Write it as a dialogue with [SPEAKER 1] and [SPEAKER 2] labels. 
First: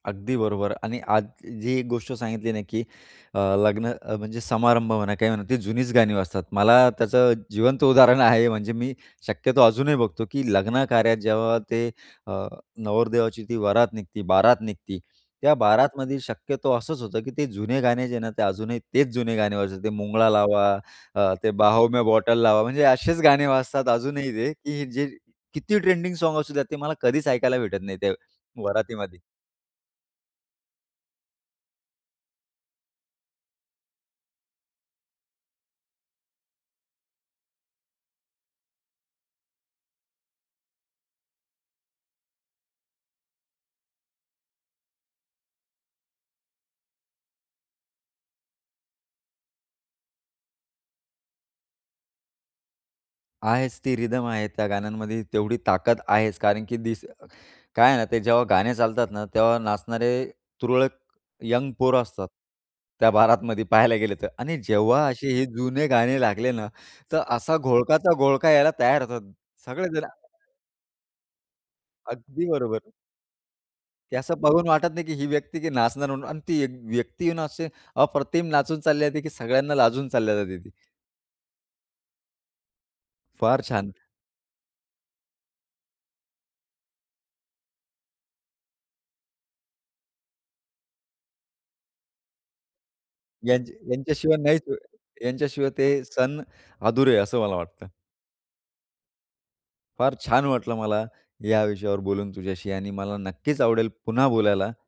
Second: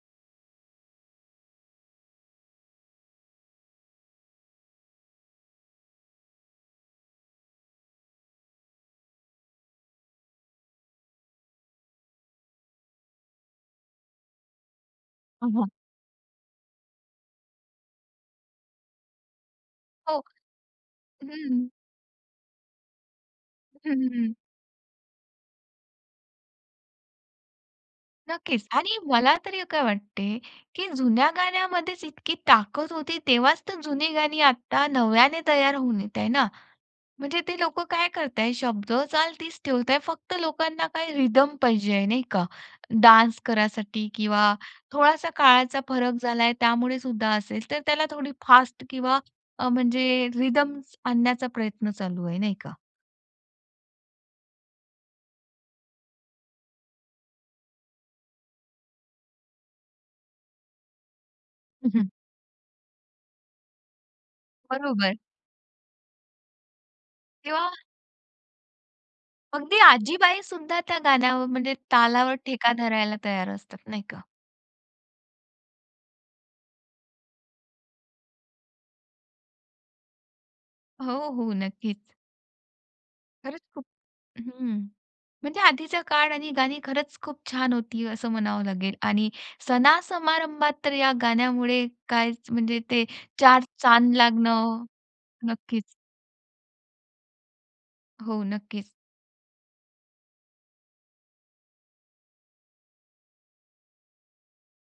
[SPEAKER 1] अगदी बरोबर आणि आज जी एक गोष्ट सांगितली ना, की अ, लग्न अ, म्हणजे समारंभ म्हणा, काही म्हणा, ती जुनीच गाणी वाजतात. मला त्याचं जिवंत उदाहरण आहे, म्हणजे मी शक्यतो अजूनही बघतो की लग्नकार्यात जेव्हा ते अ, नवरदेवाची ती वरात निघते. बारात निघते,
[SPEAKER 2] हां,
[SPEAKER 1] त्या
[SPEAKER 2] हां.
[SPEAKER 1] बारातमध्ये शक्यतो असंच होतं की ते जुने गाणे जे ना ते अजूनही तेच जुने गाणे वाजतात. ते
[SPEAKER 2] हो.
[SPEAKER 1] मुंगळा लावा, अ, ते
[SPEAKER 2] हम्म.
[SPEAKER 1] बाहों मे बॉटल लावा, म्हणजे असेच गाणे वाजतात
[SPEAKER 2] हं,
[SPEAKER 1] अजूनही
[SPEAKER 2] हं.
[SPEAKER 1] ते, की जे किती ट्रेंडिंग साँग्स असू दे, ते मला कधीच ऐकायला भेटत नाही त्या
[SPEAKER 2] नक्कीच आणि
[SPEAKER 1] वरातीमध्ये.
[SPEAKER 2] मला तरी काय वाटते की, जुन्या गाण्यामध्येच इतकी ताकद होती. तेव्हाच तर जुनी गाणी आता नव्याने तयार होऊन येत आहेत ना. म्हणजे ते लोक काय करत आहे? शब्द ,चाल तीच ठेवत आहे. फक्त लोकांना काय रिदम पाहिजे, नाही का? डान्स करायसाठी किंवा थोडासा काळाचा फरक झाला आहे त्यामुळे सुद्धा असेल. तर त्याला थोडी फास्ट किंवा अ, म्हणजे रिदम आणण्याचा प्रयत्न चालू आहे नाही का?"
[SPEAKER 1] आहेच ती रिदम आहे त्या गाण्यांमध्ये. तेवढी ताकद आहेच. कारण की तीच काय आहे ना, ते जेव्हा गाणे चालतात ना तेव्हा नाचणारे तुरळक यंग
[SPEAKER 2] हं,
[SPEAKER 1] पोरं
[SPEAKER 2] हं.
[SPEAKER 1] असतात त्या बारातमध्ये पाहायला गेलं तर आणि जेव्हा
[SPEAKER 2] बरोबर.
[SPEAKER 1] असे हे जुने गाणे लागले ना, तर असा
[SPEAKER 2] तेव्हा
[SPEAKER 1] घोळकाचा घोळका यायला तयार होतात.
[SPEAKER 2] अगदी
[SPEAKER 1] सगळेच जणं
[SPEAKER 2] आजीबाईसुद्धा त्या गाण्यावर म्हणजे तालावर
[SPEAKER 1] अगदी
[SPEAKER 2] ठेका
[SPEAKER 1] बरोबर.
[SPEAKER 2] धरायला तयार असतात, नाही
[SPEAKER 1] ते
[SPEAKER 2] का?
[SPEAKER 1] असं बघून वाटत नाही की ही व्यक्ती की नाचणार म्हणून आणि ती एक व्यक्ती येऊन असे अप्रतिम नाचून चालली जाते की सगळ्यांना लाजून चालली जाते ती.
[SPEAKER 2] हो, हो, नक्कीच.
[SPEAKER 1] फार
[SPEAKER 2] खरंच खूप
[SPEAKER 1] छान.
[SPEAKER 2] हं, म्हणजे आधीच्या काळ आणि गाणी खरंच खूप छान होती असं म्हणावं लागेल आणि सणा-समारंभात तर या गाण्यामुळे काय म्हणजे ते 4
[SPEAKER 1] यांच्या
[SPEAKER 2] चांद
[SPEAKER 1] यांच्याशिवाय नाहीत
[SPEAKER 2] लागणं
[SPEAKER 1] यांच्याशिवाय
[SPEAKER 2] नक्कीच.
[SPEAKER 1] ते सण अधुरे आहे असं मला वाटतं.
[SPEAKER 2] हो, नक्कीच.
[SPEAKER 1] फार छान वाटलं मला ह्या विषयावर बोलून तुझ्याशी आणि मला नक्कीच आवडेल पुन्हा बोलायला.